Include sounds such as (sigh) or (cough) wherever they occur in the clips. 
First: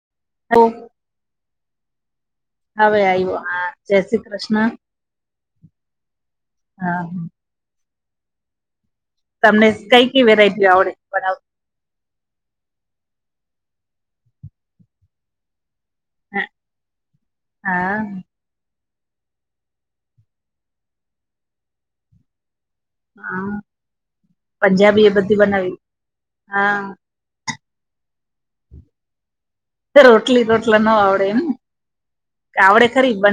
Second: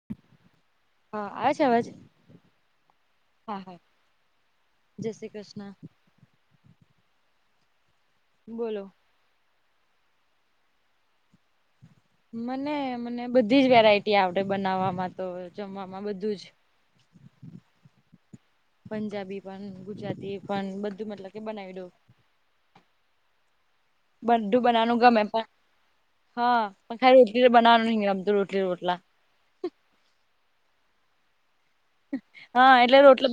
(inaudible) હ હા આવે છે અવાજ હવે આવ્યો હા જય શ્રી કૃષ્ણ જય શ્રી કૃષ્ણ હા બોલો. તમને કઈ કઈ વેરાયટી આવડે બનાવતા. મને મને બધી જ વેરાયટી આવડે બનાવવામાં તો જમવામાં બધું જ. હા. પંજાબી પણ ગુજરાતી પણ બધું મતલબ કે બનાવી દઉ હા બધું બનાવાનું પંજાબી એ ગમે બધી પણ બનાવી હા પણ ખરું ટ બનાવાનું રમ તો રોટલી રોટલા રોટલી રોટલા ન આવડે એ મ હા એટલે રોટલે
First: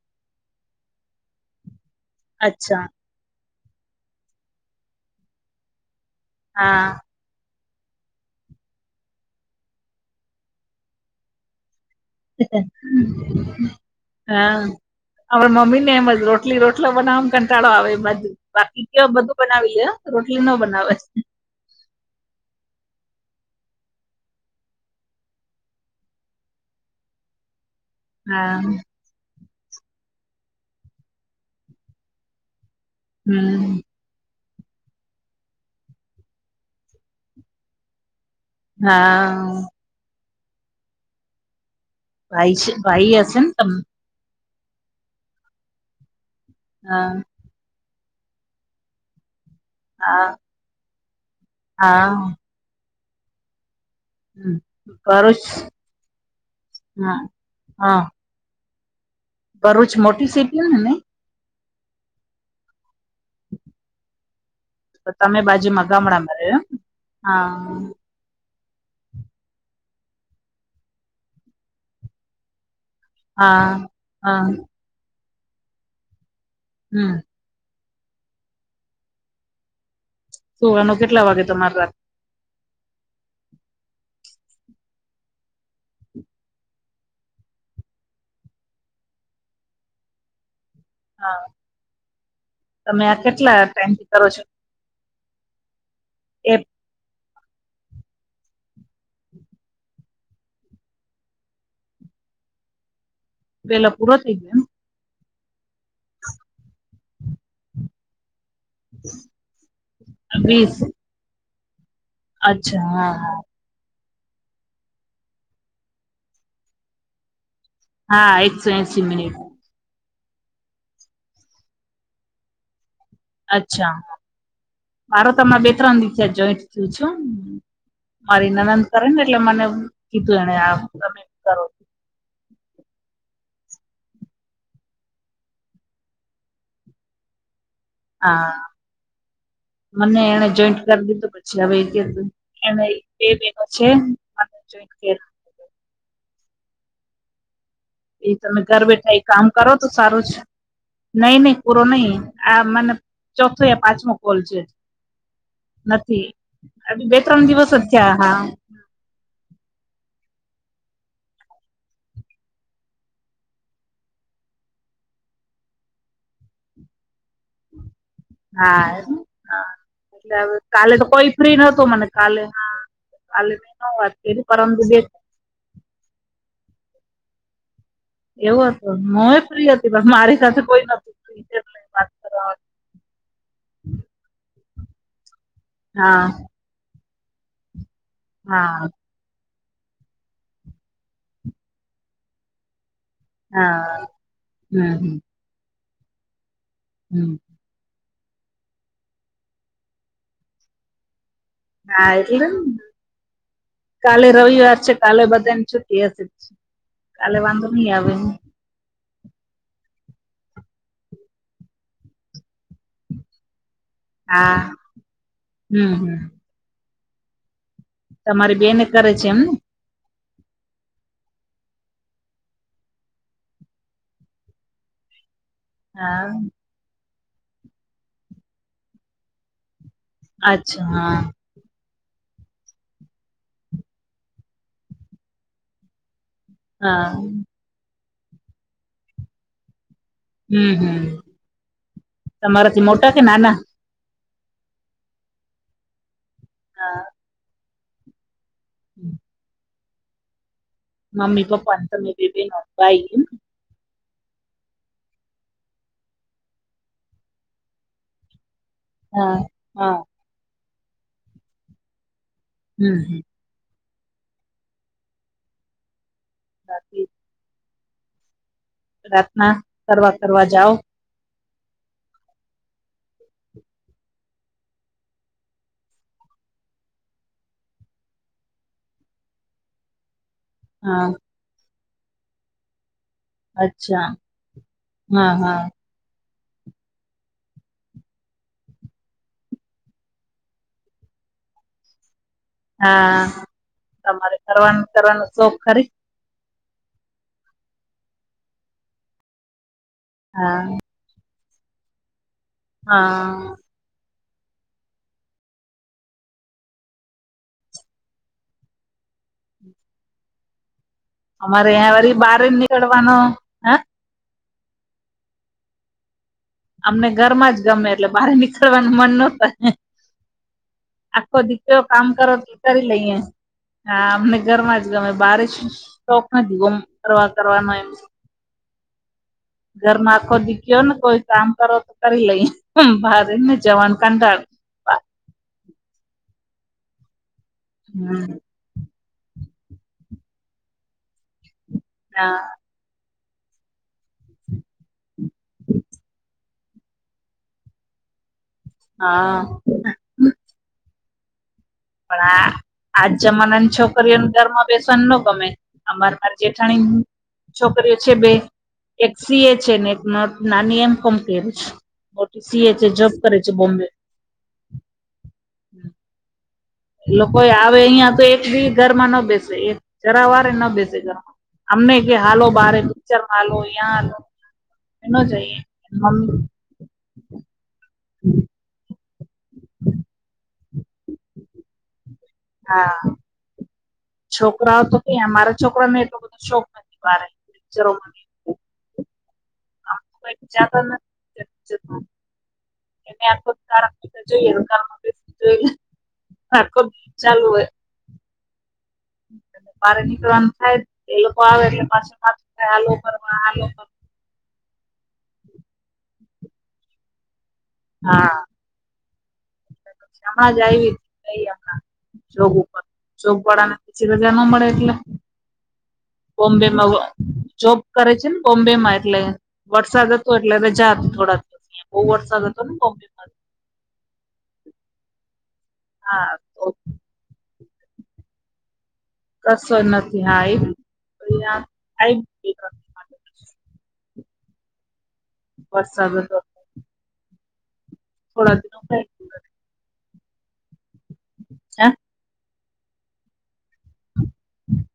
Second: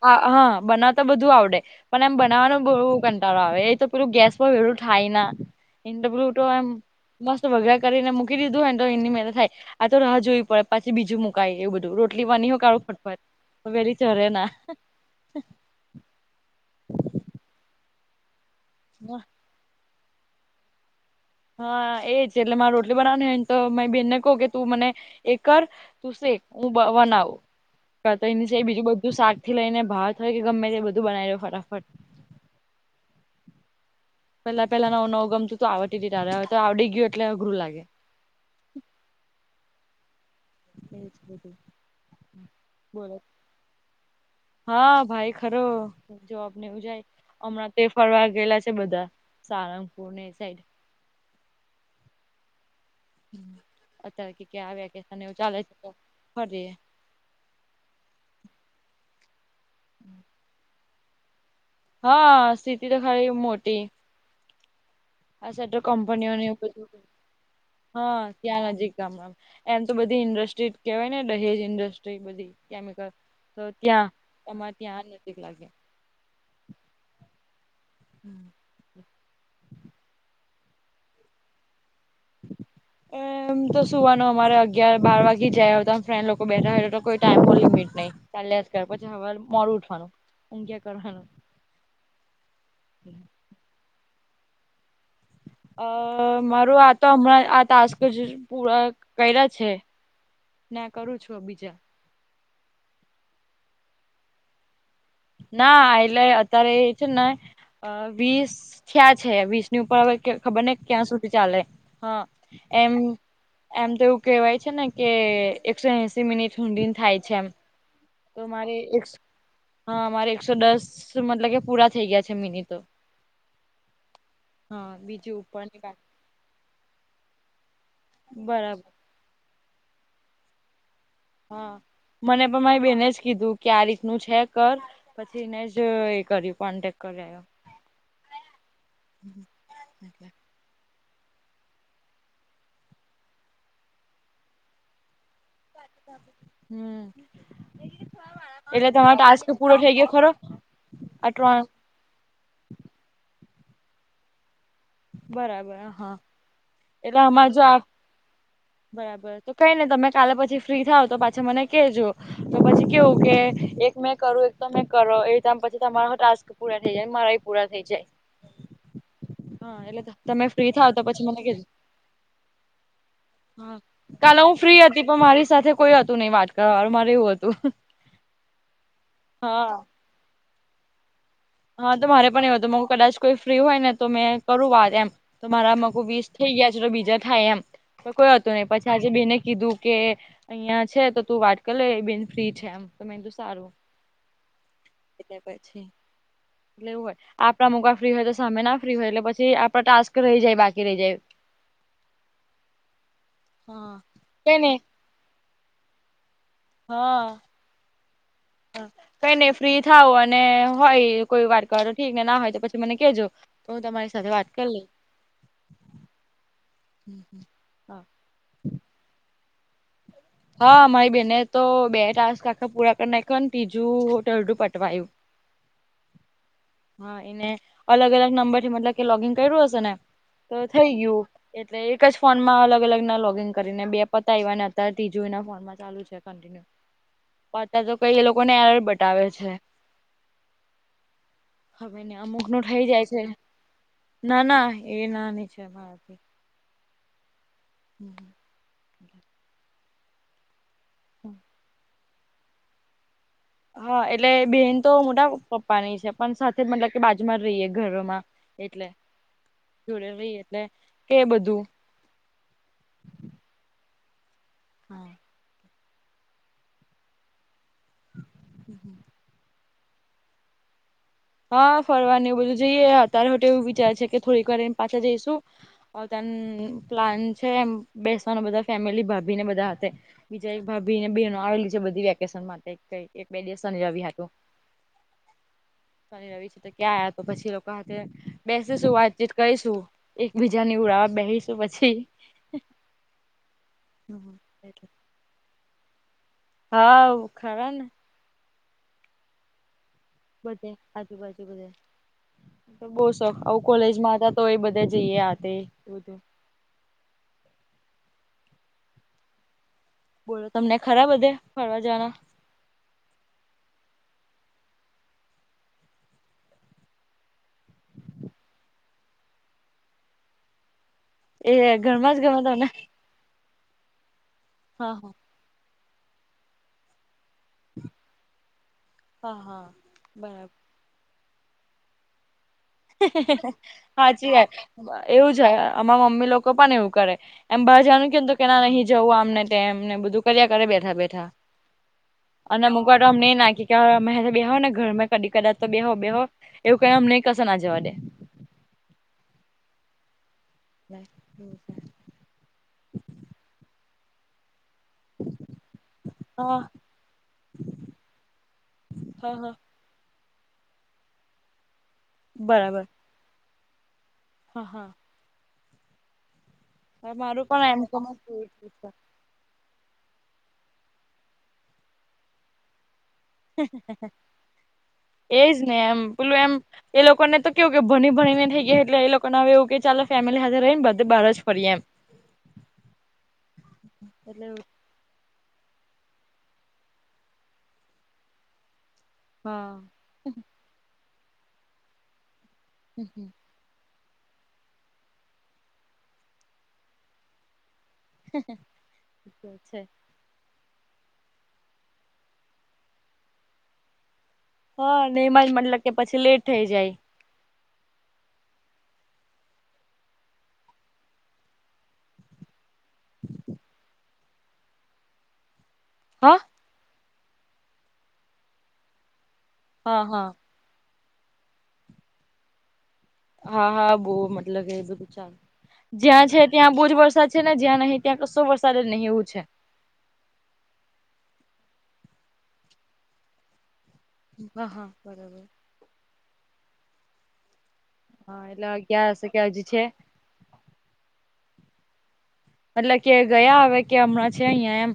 હા બનાવતા બધું આવડે. પણ એમ બનાવવાનું બહુ અચ્છા કંટાળો આવે એ તો બલું ગેસ પર હેડું થાય ના એ બલ તો આમ. હા મસ્ત વગા કરીને મૂકી દીધું હોને તો એની મહેનત થાય. આ તો રાહ જોવી પડે પછી બીજું મુકાય એવ બધું રો એટલી વાની હો કાુખ ફટપત વેલી ચરે ના. આપ મમ્મી ને એમજ રોટલી રોટલો બનાવવા કંટાળો આવે બાજ બાકી ક ના બધું બનાવીએે રોટલી ન બનાવે. હા એજ એટલે મારે રોટલી બનાવાનીને તો મારી બેન ને કહું કે તું મને એ કર. તું શેખ હું બનાવ. તો હા એની બીુંધું શાકથી લઈને બહાર થય કે ગમે તે એ બધું બનાવી લે ફટાફટ. હમ. પેલા પેલા નવુંવું ગમતું તો આવતીટય તો આવડી ગયું એટલે અઘરું લાગે. હા. એ છે. ભાઈ છે ભાઈ આ છે તમે. હા ભાઈ ખરો જવાબને એવું જાય. હા હમણાં તે ફરવા ગેલા છે બધા સારા હા હા. અત્યારે કે ક્યાં આવ્યા કે તને એવું ભરૂચ ચાલે છે ફરીએ. હા હ. ભરૂચ મોટી સિટી ઓને હા સિટી તો ખારિ મોટી. તો તમે આ સાઈડ તો બાજુમાં ગામડામાં કંપનીઓને એવું રહ્યો એમ બધું હા. હા ત્યાં નજીક ગામડા એમ તો બધી ઇન્ડસ્ટ્રી કેહેવાય ને દહેજ ઇન્ડસ્ટ્રી બધી કેમિકલ તો હા ત્યાં હા તમારે ત્યાં આ નજીક લાગે. હમ. (inaudible) સુવા ન કેટલા વાગે તમારે રાત. એમ તો સુવા ન અમારે અગિયાર બાર વાગે જયા ફ્રેન્ડ લોકો બેઠા તો કોઈ ટાઈમ ન લિમિટ નહીં. ચલે્યાસ કર પછી હવે મોરું ઉઠવાનું ઊંઘ્યા કરવાનું. હા તમે આ કેટલા ટાઈમથી કરો છો. અ એ મારું આ તો હમણાં આ તાસ્ત. જ પૂરા કર્યા છે ને કરું છું બીજા. પેલો પૂરો થઈ ગયો એમ. ના એલે અત્યારે એ છે ને વીસ. ક્યાં છે વીસની ઉપર હ એમ ખબર ને વીસ ક્યાં સુધી ચાલે હા અચ્છા એમ. હા હા એમ તો એવું કહેવાય છે ને કે એકસો એસી મિનિટ ઊડી થાય છે એમ. હા તો એકસો મારે એશ મનિટ. હા અમારે એકસો દસ મતલબ કે પૂરા થઈ ગયા છે મિનિ તો. અચ્છા મારો બીજું તમે બે ઉપરની ત્રણ દિ થ્યા જોઈન્ટ થયું છે. બાકી મારી નનંદ બરાબર કરે ને એટલે મને કીધું એને આ તમે. કરો હા મને પણ મારી બેને જ કીધું કે આ રીત નું છે કર. પછી એને જ એ કર્યું કોન્ટેક્ટ કરાયો. હા મને એને જોઈન્ટ. (unintelligible) પછી હવે એ કે બે બેનો છે અને જોઈ કેન હમ્મ. એ તમે ઘર બેઠા એ કામ કરો તો સારું ખરો છે આ નઈ નઈ ત્રણ પૂરો નઈ. આ મને ચોથો યા પાંચમો કોલ છે. બરાબર હા નથી હજી બે એટલે ત્રણ અમાર જો દિવસ આ થ્યાં હા. બરાબર તો કઈ નઈ તમે કાલે પછી ફ્રી થાવ તો પાછી મને કેજો. પછી કેવું કે એક મેં કરું એક તો મેં કરો એ પછી તમારો ટાસ્ક- પૂરા થઈ જાય મારા ય પૂરા થઈ જાય. હા એ હ હા એટલે તમે હવે ફ્રી થાવ કાલે તો પછી કોઈ મને ફ્રી કેજો નતું મને કાલે હા. કાલે મે ન વાત કાલે કરી હું પરમ ફ્રી દીદી હતી પણ મારી સાથે કોઈ હતું નઈ વાત કરવા વાળું મારે એવું હતું. એવુ હતું હું એ હા. ફ્રી હતી પણ મારી સાથે કોઈ નતું. ફ્રી એટલે હા તો વાત મારે પણ કરવા એવું હતું મુ કદાચ કોઈ ફ્રી હોય ને તો મેં કરું વાત એમ. તો મારા આમાં કો હા વીસ થઈ ગયા છે તો બીજા થાય એમ તો કોઈ હતું નહી હા પછી આજે બેને કીધું. કે અહિયાં છે, તો તું વાત કરી લે બેન ફ્રી છે એમ. તમે એ સારું હા હમ હમ એટલે પછી એટલે એવું હોય. હમ (inaudible) અમુક ફ્રી હોય તો સામે ના ફ્રી હોય એટલે પછી આપડે ટાસ્ક રહી જાય બાકી રહી જાય. હા એટલે ન હા કાલે કઈ નઈ રવિવાર છે. કાલે બધા ને છુટી હશે. હા. કાલે વાંધો ની આવે ન. હ કઈ નઈ ફ્રી થાવ અને હોય ઈ ને કોઈ વાર ઠીક ને ના હોય તો પછી મને કેજો. તો તમા હા હમ્મ હમ્મ. હમ્મ હમ્મ હા. (unintelligible) તમારી બેને કરે છે. એમને - હા અમારી બેને તો બે ટાસ્ક આખા પૂરા કરી નાખ્યો ને ત્રીજું ટરડું પટવાયું- (inaudible) હા હા એને અલગ અલગ નંબરથી મતલબ કે લોગિન કર્યું હશે ને તો અચ્છા થઈ હા ગયું. એટલે એક જ ફોનમાં અલગ અલગ ના લોગિન કરીને બે પતાવ્યા ને અત્યારે ત્રીજું એના ફોનમાં ચાલુ છે. હા (unintelligible) તો કઈ એ લોકોને બતાવે છે. હમ્મ હમ્મ હવે ને અમુક નું થઈ તમારાથી જાય મોટા છે કે નાના. ના ના એ નાની છે મારથી. હા. હમ્મ. (inaudible) મમ્મી પપ્પા તમે બે બેનો ભાઈ હે એમ. હા એટલે બેન તો મોટા પપ્પાની છે પણ સાથે જ મતલબ કે બાજૂ માં રહીએ ઘરમાં. એટલે હા હા જોડે રહી એટલે કે બધું- હમ્મ હ હા. બાકી (inaudible) પ્રાર્થના કરવા કરવા જાવ. હા ફરવાની એ બધું જઈએ અત્યારે તો એવું વિચાર છે કે થોડીક વાર રેય ને પાછા જઈશું. ત્યાં પ્લાન છે એ બેસવાનું બધા ફેમિલી ભાભીને બધાં હાતે- બીજા એક ભાભી હા ને બેનો આવેલી છે બધી વેકેશન માટે કેય- અચ્છા હા હા શનિ રવિ તો ક્યાં આવ્યા તો પછી લોકો સાથે બેસીશું વાતચીત કરીશું- એકબીજાની ઉળાવા બેહીશું પછી. હા તમારે એટલે કરવાનું કરવાનું શોખ ખરી- હા ખારા ને- હા બધે આજુબાજુ બધે બો શોખ હા આવ- કોલેજમાં હતા તો એ બધા જઈએ હાથે બોલો તમને ખરાબ અમારે અં વારી બહાર જ નીકળવાનો હ અમને ઘરમાં જ ગમે એટલે બહાર નીકળવાનું મન ન થાય. આખો એ (unintelligible) કામ ઘરમાં જ કરો ગમે ત તમને કરી લઈએ. હા અમને ઘરમાં જ હા ગમે હા બારીશ શોખ નથી ગમ ફરવા કરવાનો એમ હા હા ઘર માં આખો બરાબર દીખ્યો ને કોઈ કામ કરો તો કરી લઈ બારેને જવાનું હાચી કંંટાળ વાત એવું જાય અમા મમ્મી લોકો પણ એવું કરે એમ બહાર જવાનું કેમ હમ તો કેના નહીં જવું આમને તેમમ ને બધું કર્યા કરે બેઠા બેઠા. હા અને અમૂકવાર તો અમને નાં નાખી કે અમે બે હો ને ઘરમાં કદા તો બેવ બેહો એવું કયને અમને કસે ક્સેના જવાડે હા (unintelligible) પણ આ આજ જમાનાની છોકરીઓને ઘરમાં ફેશન ન ગમે અમા હા જેઠાણી છોકરીઓ છે બે એક હા સી. હા એ છે ને એક નટ નાની એમ કંપની મોટી સીએ બરાબર છે જોબ કરે છે બોમ્બે હા હા લોકો મારું પણ આવે એમ અહિયાં કોમર્સ તો એક બી ઘરમાં ન બેસે જરા વારે ન બેસે ઘર અમને કે હાલો બારે ચર આલો યાં લો અ ન એજ જઈએ ને એમ મમ્મી પેલું એમ એ લોકોને તો કેવું કે ભણી ભણી ને થઈ ગયા એટલે એ લોકોને હવે એવું કે ચાલલે ફેમિલી હાથે રહી ને બધા બાર જ ફરી એમ (inaudible) હા એટલે છોકરાઓ તો ક મારા છોકરાને એટલો બધો શોખ નથી બાર પિક્ચરોમાં હા (unintelligible) કારણ તો જોઈએ કાર (unintelligible) આખો ચાલુ હોય (inaudible) છે બાર નીકળવાનું થાય એ લોકો આવે એટલે પાછાલ (unintelligible) હા નેયમાં જ મતલબ કે પછી લેટ થઇ જાય. હા સમાજ આવી ગઈ હમણાં જોબ ઉપર જોબ વાળા ને પછી રજા ના મળે એટલે હા બોમ્બેમાં વ જોબ કરે છે ને બોમ્બેમાં એટલે હા વરસાદ હા હતો એટલે રજા થોડા દિવસ અયા બઉુ વરસાદ હતો મોમ્બે હા હા બહુ મતલબ એ બધું ચ જ્યાં હા છે. તો ત્યાં બોજ વરસાદ છે ને જ્યાં નહીં ત્યાં કશો વરસાદે નહીં એવું છે. રસ નથી હા એ હા હા બરોબર વરસાદ તો હા થોડા એટલે દિનો ક્યાં હશે કે હજી છે હા મતલબ કે ગયા આવે કે હમણાં છે અહિયાં એમ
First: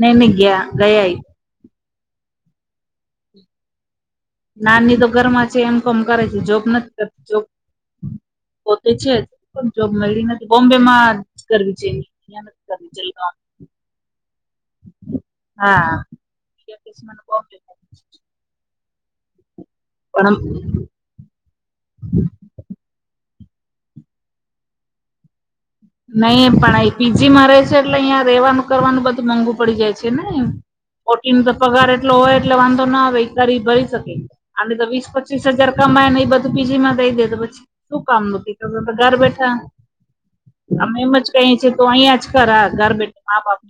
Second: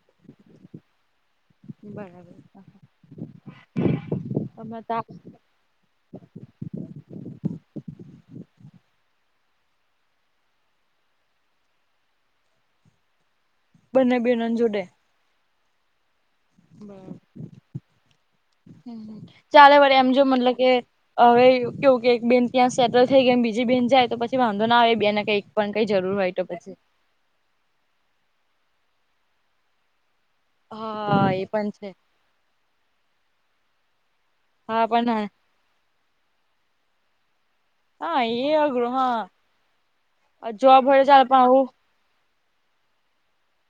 નૈ નની ગયા ગયાઈ બરાબર હ નાની તો ઘરમાં છે એમ કોમ કરે છે જોબ નથી કરતી જોબ પોતે છે જ પણ જોબ મળી નથી બોમ્બે માં કરવી છે મહેનત (unintelligible) બંને બહેનો જોડે હા હમ ચાલે વડ એમ જો પણ મતલબ કે હવે કેવું કે એક બેન ત્યાં સેટલ થઈ ગઈ બીજી બેન જાય તો પછી વાંધો ના આવે બે ને કંઈક નહી પણ આ પીજી માં રહે છે એટલે અહીં રેવાનું કરવાનું બધું મોંઘું પડી જાય છે ને હા પોટી ન એ તો પણ પગાર છે એટલો હોય એટલે વાંધો ના વતારી ભરી શકે આડી તો હા વીસ પણ પચીસ પા હજાર કમા ને એ બધું પીજી માં દઈ દે તો પછી શું કામ હા એ અઘરું નું ઘર હા બેઠા જોબ અમે હોય એમ ચાલ જ પણ કહી આવું છી તો અહિયાં જ કર ઘર બેઠા મા બાપ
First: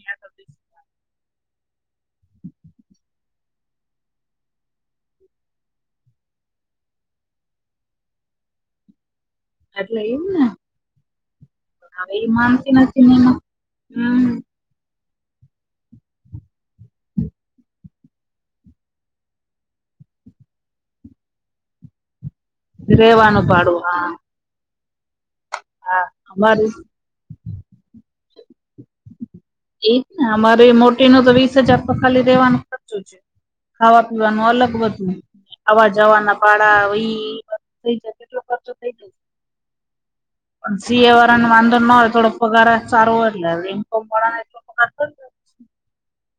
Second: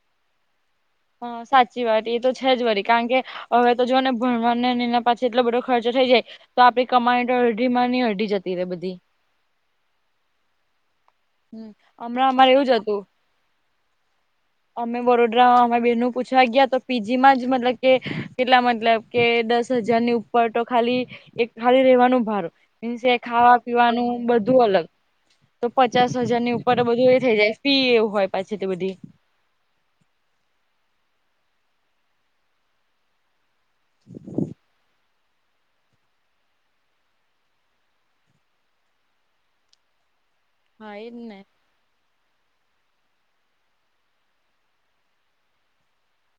હા સાચી વાત એ તો છે જ વરી કારણ કે હવે તો જો ને ભણવાને એના પાછ એટલો બધો ખર્ચો થઈ જાય તો આપડે કમાઈ તો અડઢડી માં નની અડઢી જતી રે બધી એટલે એમ ને હમ હવે એ હમણાં અમારે એવું માનતી જ હતું નથી ને એમાં હમ અમે વડદરામાં અમે બેન પૂછવા ગયા તો પીજી માં જ મતલબ કે કેટલા મતલબ કે દસ હજારની ઉપર તો ખાલી એક ખાલી રેવાનું ભારુ રેવાનું ખાવા ભાડું પીવાનું હા બધું અલગ તો હા પચાસ હજાર ની અમારે ઉપર બધું એ થઈ જાય ફી એવું હોય પાછી તે બધી એ જ ને અમારે મોટી નો તો વીસ હજાર તો ખાલી રેવાનો ખર્ચો છે ખાવા પીવાનું અલગ બધું આવા જવાના ભાડા ઈ જ કેટલો ખર્ચો થઈ જાય પણ હા એજ સીએ વાળા ને વાંધો નો આવે હોય થોડો પગાર જ સારું હોય એટલે નઈ તો પરાણે (inaudible)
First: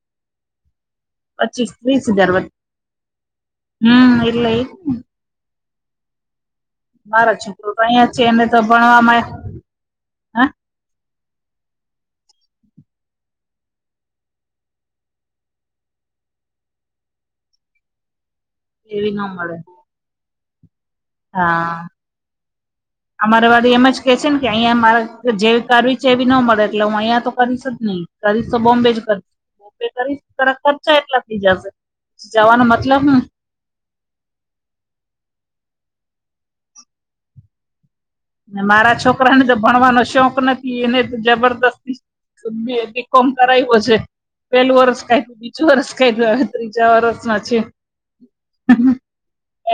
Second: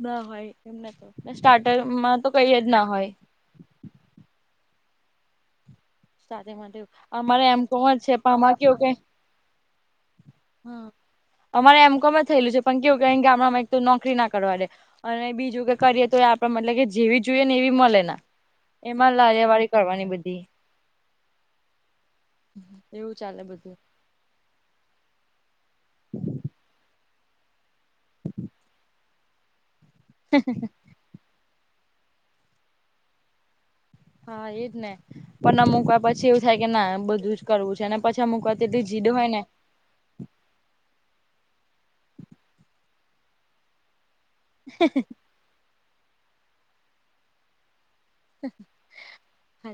ના હોય એમને તો પચીસ ત્રીસ સ્ટાર્ટરમાં તો હજાર કઈ જ ના હોય એટલે એ ઈજ ને મારો અમારે એમ છોકરો તો કોણ અહિયાં છે પણ એને અમારે તો કેવું કે ભણવામાં હા હ અમારે એમ કોમે થયેલું છે પણ કેવું ક ગામડા માં એક તો નોકરી ના કરવાડે. અને બીજું કે કરીએ તો આપડે મતલબ કે જેવી જોઈએ ને એવી મળે ના એવી એમાં ન લારીયા મળે વાળી કરવાની બધી હા એવું ચાલે અમારે બધું વાળી એમ જ કેહ છે કે અહિયા મારે જેવી કરવી છે એવી નો મળે એટલે હું અહી યા તો કરી જ હમ્મ કરીશ તો બોમ્બે જ કરી બોમ્બે કરીશ ખર્ચા એટલા થઈ જશે જવાનો મતલબ હુ હા એજ ને પણ ના મુૂકવા પછી એવું થાય કે ના બધું જ કરવું છે પાછી અમૂક વાર ને તો એટલી મારા જીડ હોય ને છોકરાને તો ભણવાનો શોખ નથી એને જબરદસ્તી બી કોમ કરાવ્યો છે પહેલું વરસ કર્યું બીચુ વરસ કર્યું હવે ત્રીજ વરસ મા છે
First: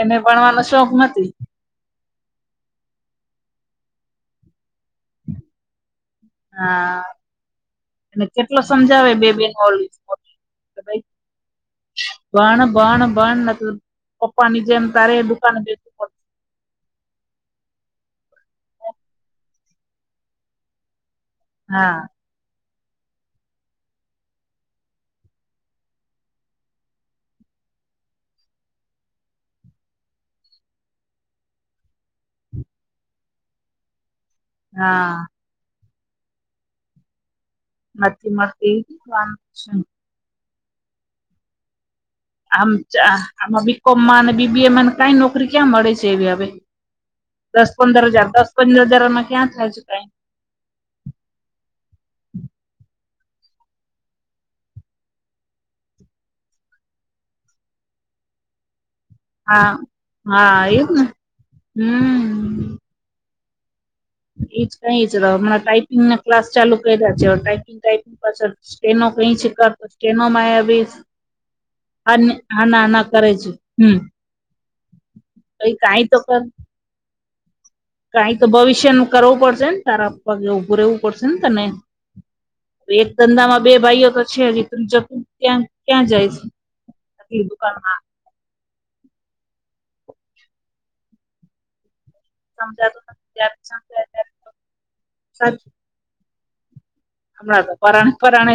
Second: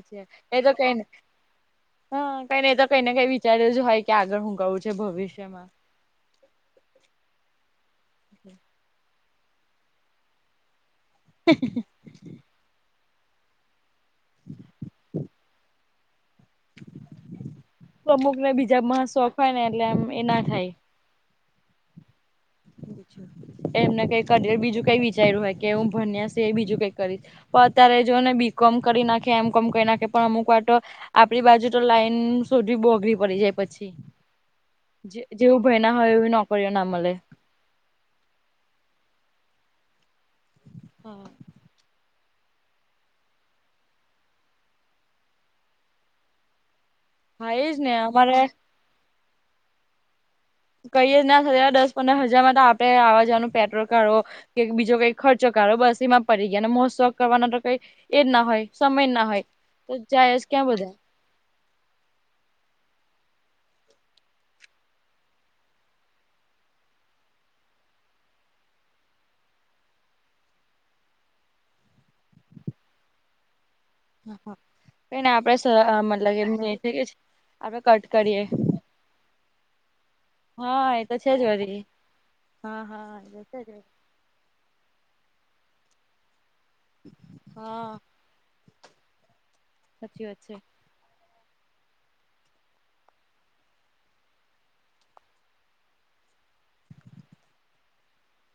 એને વાત એ ભણવાનો તો કઈ શોખ ની નથી હા કઈ ને એ તો કઈ ને કઈ વિચાર જ હોય કે આગળ હું કરવું છે ભવિષ્યમાં હા અને કેટલો સમજાવે બે બેનો ઓલી મોટી હ ભણ ભણ ભણ નઈ તો પપ્પા ની જેેમ તારે દુકાને બે અમુક ને બીજામાં શોખ હોય ને એટલે આમ એ ના થાય. હા એમને કઈ કેરિયર બીજું કઈ વિચાર્યું હોય કે હું ભન્યા છે એ બીજું કઈ કરીશ. તો અત્યારે જો ને બી કોમ કરી નાખે એમ કોમ કરી નાખે પણ અમુક વાર તો આપણી બાજુ તો લાઈન (unintelligible) પડી જાય પછી. હા જેવું ભય ના હોય એવી નોકરીઓ ના મળે. નથી મળતી (unintelligible) હા આમ આમાં બીકોમમાં અને બીબીએમાં કઈ નોકરી ક્યાં મળે છે એવી હવે હા દસ એજ ને પંદર હજાર અમારે દસ પંદર હજારમાં ક્યાં થાય છે. કઈ કઈએ જ ના થ દસ પંદર હજારમાં તો આપડે આવવા જવાનું પેટ્રોલ કરવો. કે બીજો કઈ ખર્ચો કરો બસ એમાં પડી ગયાને મોજ શોક કરવાનો તો કઈ એજ ના હોય સમય જ ના હોય. હા તો જાય જ હા ક્યાં એજ ને હમ એજ કઈ જ હણા ટાઈપિંગ ક્લાસ ચાલુ કર્યા છે ટાઈપિંગ ટાઈપિંગ પાછળ જ સ્ટ્રેનો કઈ છે, (unintelligible) સ્ટ્રેનો માં અભી (unintelligible) નાના કરે છે, હમ. (unintelligible) આપડે કઈ કાઈ મતલબ એમ (unintelligible) કે છે. કઈ તો ભવિષ્ય ન કરવું પડશે ને તારા પગે (unintelligible) હા રહેવું એ તો પડશે છે ને જ તને. વરી હા એક હા એ તો ધંધા છે માં જ બે ભાઈઓ તો છે, જે (unintelligible) ક્યાં ક્યાં જાય છે, હા દુકાનમાં. સાચી વાત છે. (inaudible) હમણા તો પરાણે પરાણે.